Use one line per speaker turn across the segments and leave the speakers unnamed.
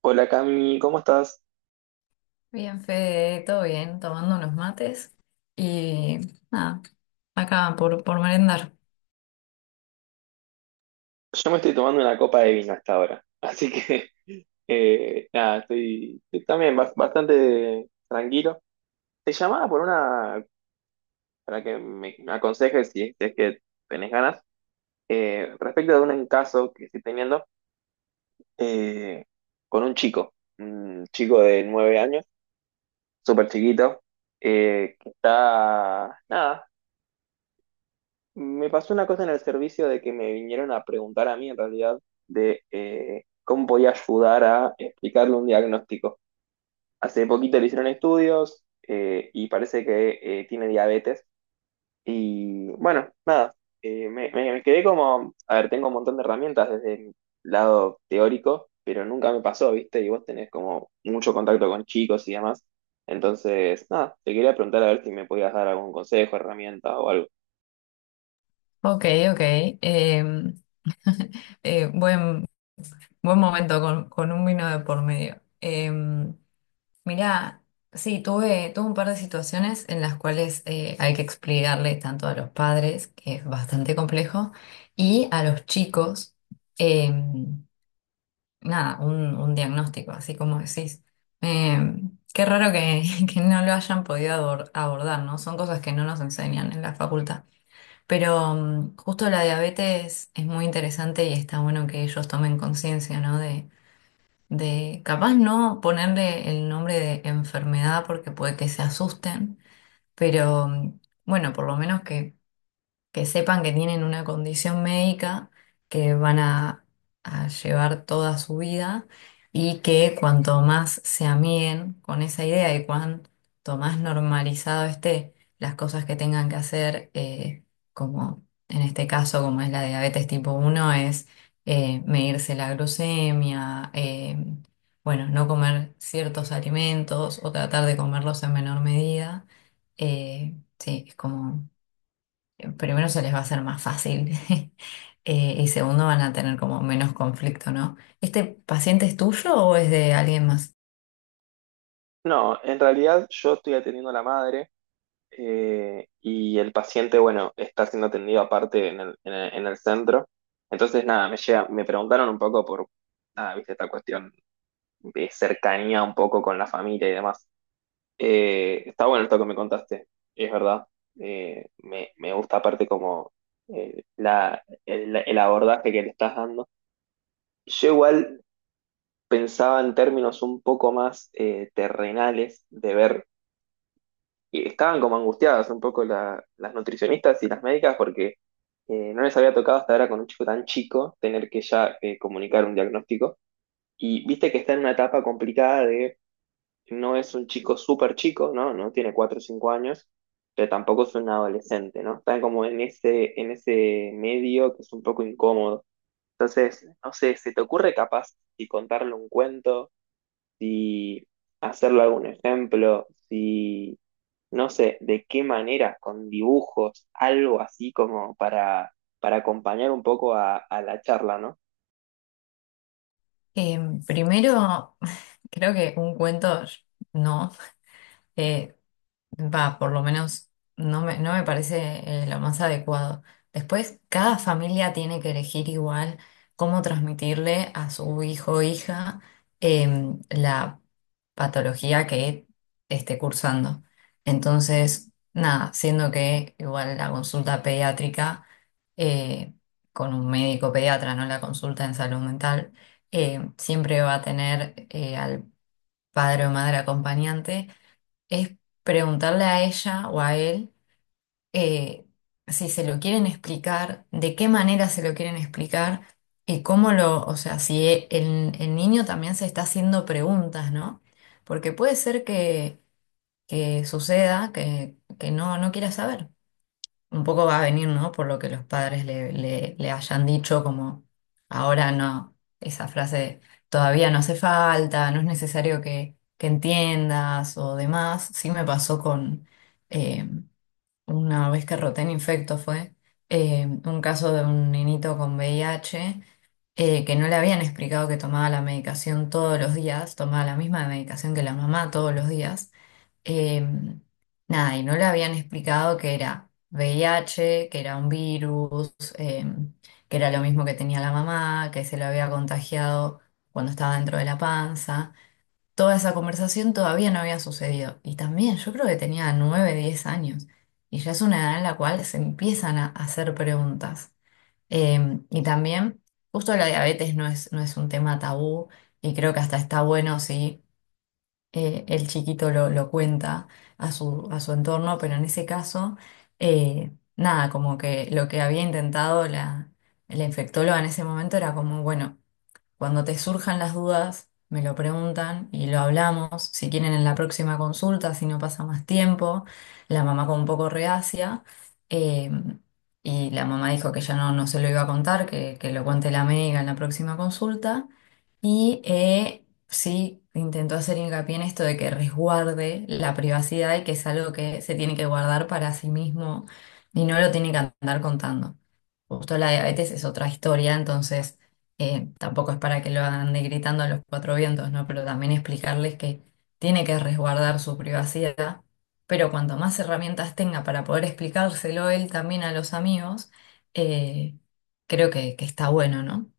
Hola Cami, ¿cómo estás?
Bien, Fede, todo bien, tomando unos mates y nada, acá por merendar.
Yo me estoy tomando una copa de vino hasta ahora, así que nada, estoy, también bastante tranquilo. Te llamaba por una, para que me aconsejes si es que tenés ganas, respecto de un caso que estoy teniendo eh, con un chico de 9 años, súper chiquito, que está, nada, Me pasó una cosa en el servicio de que me vinieron a preguntar a mí, en realidad, de cómo podía ayudar a explicarle un diagnóstico. Hace poquito le hicieron estudios y parece que tiene diabetes. Y bueno, nada, me, me- me quedé como, a ver, tengo un montón de herramientas desde el lado teórico, pero nunca me pasó, ¿viste? Y vos tenés como mucho contacto con chicos y demás. Entonces, nada, te quería preguntar a ver si me podías dar algún consejo, herramienta o algo.
Ok, ok. em, eh, buen, buen momento con un vino de por medio. Mirá, sí, tuve un par de situaciones en las cuales hay que explicarle tanto a los padres, que es bastante complejo, y a los chicos. em, nada, un diagnóstico, así como decís. Eh, qué raro que, que no lo hayan podido abordar, ¿no? Son cosas que no nos enseñan en la facultad. Pero mm, justo la diabetes es muy interesante y está bueno que ellos tomen conciencia, ¿no? De capaz no ponerle el nombre de enfermedad porque puede que se asusten, pero mm, bueno, por lo menos que sepan que tienen una condición médica que van a llevar toda su vida y que cuanto más se amiguen con esa idea y cuanto más normalizado esté las cosas que tengan que hacer, como en este caso, como es la diabetes tipo uno es medirse la glucemia, bueno, no comer ciertos alimentos o tratar de comerlos en menor medida. Sí, es como primero se les va a hacer más fácil y segundo van a tener como menos conflicto, ¿no? ¿Este paciente es tuyo o es de alguien más?
No, en realidad yo estoy atendiendo a la madre y el paciente, bueno, está siendo atendido aparte en el centro. Entonces, nada, me preguntaron un poco por, nada, viste, esta cuestión de cercanía un poco con la familia y demás. Está bueno esto que me contaste, es verdad. Me gusta aparte como el abordaje que le estás dando. Yo igual pensaba en términos un poco más terrenales de ver y estaban como angustiadas un poco las nutricionistas y las médicas porque no les había tocado hasta ahora con un chico tan chico tener que ya comunicar un diagnóstico. Y viste que está en una etapa complicada de no es un chico súper chico, ¿no? No tiene 4 o 5 años, pero tampoco es un adolescente, ¿no? Está como en ese medio que es un poco incómodo. Entonces, no sé, ¿se te ocurre capaz y contarle un cuento? Si hacerle algún ejemplo, si no sé de qué manera, con dibujos, algo así como para acompañar un poco a la charla, ¿no?
Eh, primero, creo que un cuento no. Eh, Va, por lo menos no me parece lo más adecuado. Después, cada familia tiene que elegir igual cómo transmitirle a su hijo o hija la patología que esté cursando. Entonces, nada, siendo que igual la consulta pediátrica eh, con un médico pediatra, no la consulta en salud mental, siempre va a tener al padre o madre acompañante es preguntarle a ella o a él, eh, si se lo quieren explicar, de qué manera se lo quieren explicar y cómo lo, o sea, si el niño también se está haciendo preguntas, ¿no? Porque puede ser que suceda que no, no quiera saber un poco va a venir, ¿no? Por lo que los padres le hayan dicho, como ahora no, esa frase todavía no hace falta, no es necesario que entiendas o demás. Sí me pasó con eh, una vez que roté en infecto fue un caso de un nenito con VIH. Que no le habían explicado que tomaba la medicación todos los días, tomaba la misma medicación que la mamá todos los días, eh, nada, y no le habían explicado que era V I H, que era un virus, eh, que era lo mismo que tenía la mamá, que se lo había contagiado cuando estaba dentro de la panza. Toda esa conversación todavía no había sucedido. Y también yo creo que tenía 9 10 años. Y ya es una edad en la cual se empiezan a hacer preguntas. Y también, justo la diabetes no es, no es un tema tabú y creo que hasta está bueno, sí, el chiquito lo cuenta a su entorno, pero en ese caso, nada, como que lo que había intentado la infectóloga en ese momento era como, bueno, cuando te surjan las dudas, me lo preguntan y lo hablamos. Si quieren en la próxima consulta, si no pasa más tiempo, la mamá con un poco reacia. eh, y la mamá dijo que ya no, no se lo iba a contar, que lo cuente la médica en la próxima consulta. Y sí, intentó hacer hincapié en esto de que resguarde la privacidad y que es algo que se tiene que guardar para sí mismo y no lo tiene que andar contando. Justo la diabetes es otra historia, entonces tampoco es para que lo ande gritando a los cuatro vientos, ¿no? Pero también explicarles que tiene que resguardar su privacidad, pero cuanto más herramientas tenga para poder explicárselo él también a los amigos, eh, creo que está bueno, ¿no?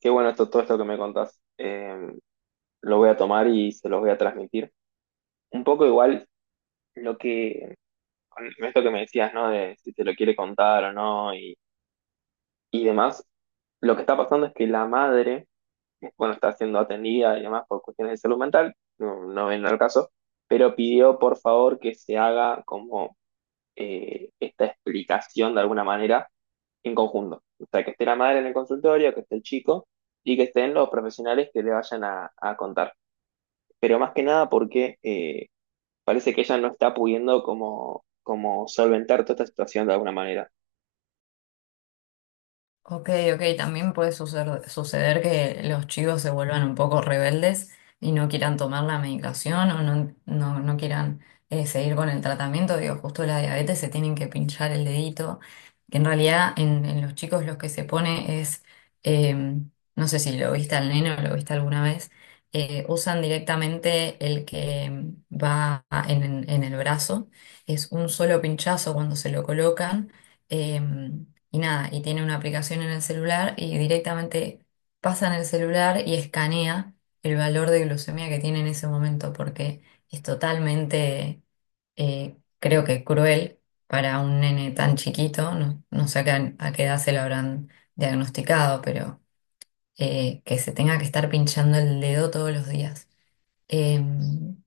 Qué bueno esto, todo esto que me contás. Lo voy a tomar y se los voy a transmitir. Un poco igual lo que, con esto que me decías, ¿no? De si se lo quiere contar o no y, y demás. Lo que está pasando es que la madre bueno, está siendo atendida y demás por cuestiones de salud mental, no, no ven al caso, pero pidió por favor que se haga como esta explicación de alguna manera en conjunto. O sea, que esté la madre en el consultorio, que esté el chico y que estén los profesionales que le vayan a contar. Pero más que nada porque parece que ella no está pudiendo como, como solventar toda esta situación de alguna manera.
Ok, ok, también puede suceder que los chicos se vuelvan un poco rebeldes y no quieran tomar la medicación o no, no, no quieran seguir con el tratamiento. Digo, justo la diabetes se tienen que pinchar el dedito, que en realidad en los chicos lo que se pone es, eh, no sé si lo viste al nene o lo viste alguna vez, usan directamente el que va en el brazo, es un solo pinchazo cuando se lo colocan. Y nada, y tiene una aplicación en el celular y directamente pasa en el celular y escanea el valor de glucemia que tiene en ese momento, porque es totalmente, creo que cruel para un nene tan chiquito, no, no sé a qué edad se lo habrán diagnosticado, pero que se tenga que estar pinchando el dedo todos los días. Eh,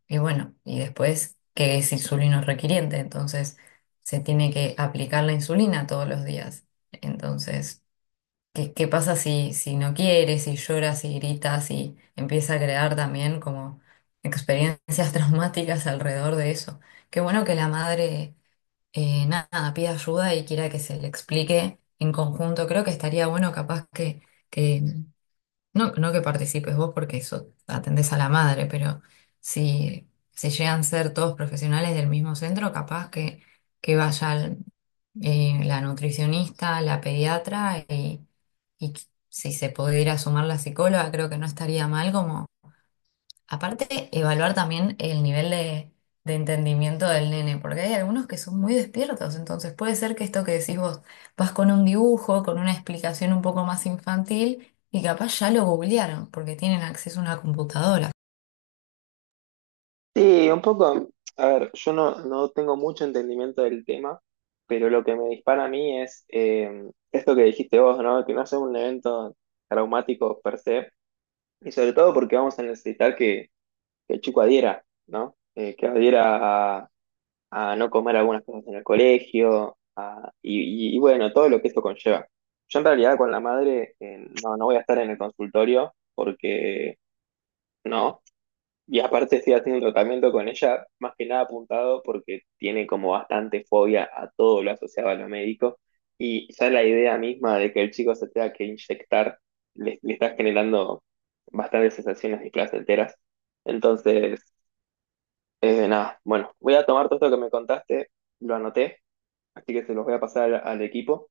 y bueno, y después que es insulino requiriente, entonces se tiene que aplicar la insulina todos los días. Entonces, ¿qué, qué pasa si, si no quieres si lloras si gritas si empieza a crear también como experiencias traumáticas alrededor de eso? Qué bueno que la madre, nada, pida ayuda y quiera que se le explique en conjunto. Creo que estaría bueno capaz que... No, no que participes vos porque eso atendés a la madre, pero si, si llegan a ser todos profesionales del mismo centro, capaz que vayan la nutricionista, la pediatra y si se pudiera sumar la psicóloga, creo que no estaría mal. Como aparte, evaluar también el nivel de entendimiento del nene, porque hay algunos que son muy despiertos, entonces puede ser que esto que decís vos, vas con un dibujo, con una explicación un poco más infantil, y capaz ya lo googlearon, porque tienen acceso a una computadora.
Sí, un poco, a ver, yo no, no tengo mucho entendimiento del tema, pero lo que me dispara a mí es esto que dijiste vos, ¿no? Que no sea un evento traumático per se, y sobre todo porque vamos a necesitar que el chico adhiera, ¿no? Que adhiera a, no comer algunas cosas en el colegio, y bueno, todo lo que esto conlleva. Yo en realidad con la madre no, no voy a estar en el consultorio porque no. Y aparte estoy haciendo un tratamiento con ella, más que nada apuntado porque tiene como bastante fobia a todo lo asociado a lo médico y ya la idea misma de que el chico se tenga que inyectar le está generando bastantes sensaciones displacenteras. Entonces, nada, bueno, voy a tomar todo esto que me contaste, lo anoté, así que se los voy a pasar al equipo.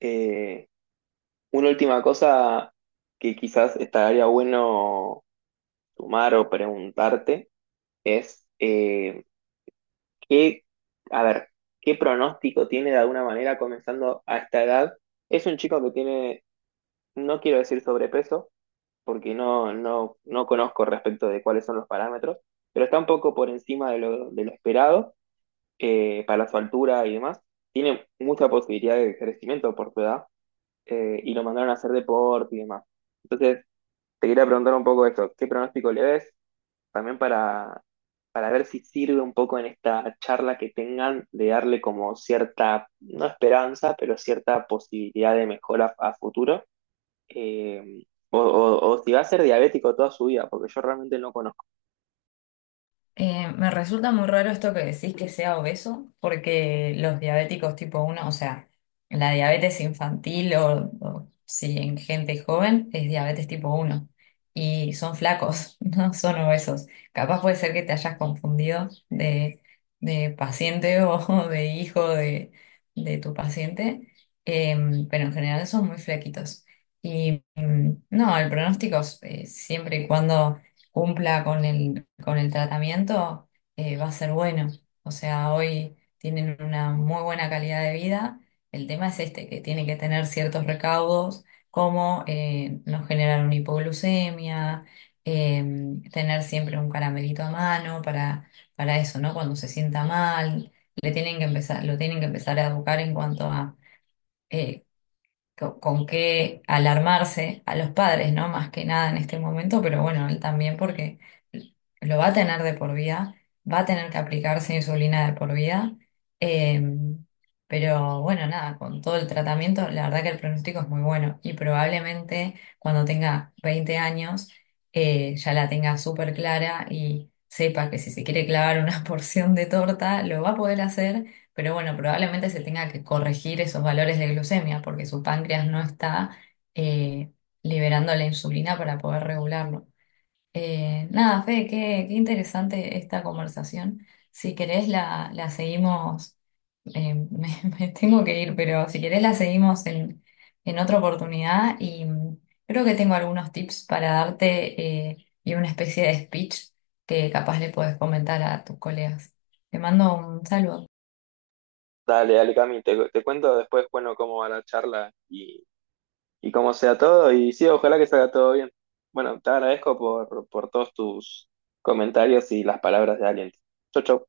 Eh, una última cosa que quizás estaría bueno sumar o preguntarte es... qué, a ver, qué pronóstico tiene de alguna manera comenzando a esta edad. Es un chico que tiene, no quiero decir sobrepeso, porque no conozco respecto de cuáles son los parámetros, pero está un poco por encima de lo esperado para su altura y demás. Tiene mucha posibilidad de crecimiento por su edad y lo mandaron a hacer deporte y demás. Entonces, te quería preguntar un poco esto, ¿qué pronóstico le ves? También para ver si sirve un poco en esta charla que tengan de darle como cierta, no esperanza, pero cierta posibilidad de mejora a futuro. eh, o o si va a ser diabético toda su vida, porque yo realmente no conozco.
Me resulta muy raro esto que decís que sea obeso, porque los diabéticos tipo uno o sea, la diabetes infantil o si en gente joven es diabetes tipo uno y son flacos, no son obesos. Capaz puede ser que te hayas confundido de paciente o de hijo de tu paciente, pero en general son muy flaquitos. Y mm, no, el pronóstico es, siempre y cuando cumpla con el tratamiento va a ser bueno. O sea, hoy tienen una muy buena calidad de vida. El tema es este, que tiene que tener ciertos recaudos, como no generar una hipoglucemia, eh, tener siempre un caramelito a mano para eso, ¿no? Cuando se sienta mal, le tienen que empezar, lo tienen que empezar a educar en cuanto a... eh, qué alarmarse a los padres, ¿no? Más que nada en este momento, pero bueno, él también porque lo va a tener de por vida, va a tener que aplicarse insulina de por vida, eh, pero bueno, nada, con todo el tratamiento, la verdad que el pronóstico es muy bueno y probablemente cuando tenga 20 años ya la tenga súper clara y sepa que si se quiere clavar una porción de torta, lo va a poder hacer, pero bueno, probablemente se tenga que corregir esos valores de glucemia porque su páncreas no está eh, liberando la insulina para poder regularlo. Nada, Fede, qué, qué interesante esta conversación. Si querés la, la seguimos, eh, me, me tengo que ir, pero si querés la seguimos en otra oportunidad y mm, creo que tengo algunos tips para darte y una especie de speech que capaz le podés comentar a tus colegas. Te mando un saludo.
Dale, dale, Cami, te cuento después, bueno, cómo va la charla y cómo sea todo. Y sí, ojalá que salga todo bien. Bueno, te agradezco por todos tus comentarios y las palabras de aliento. Chau, chau.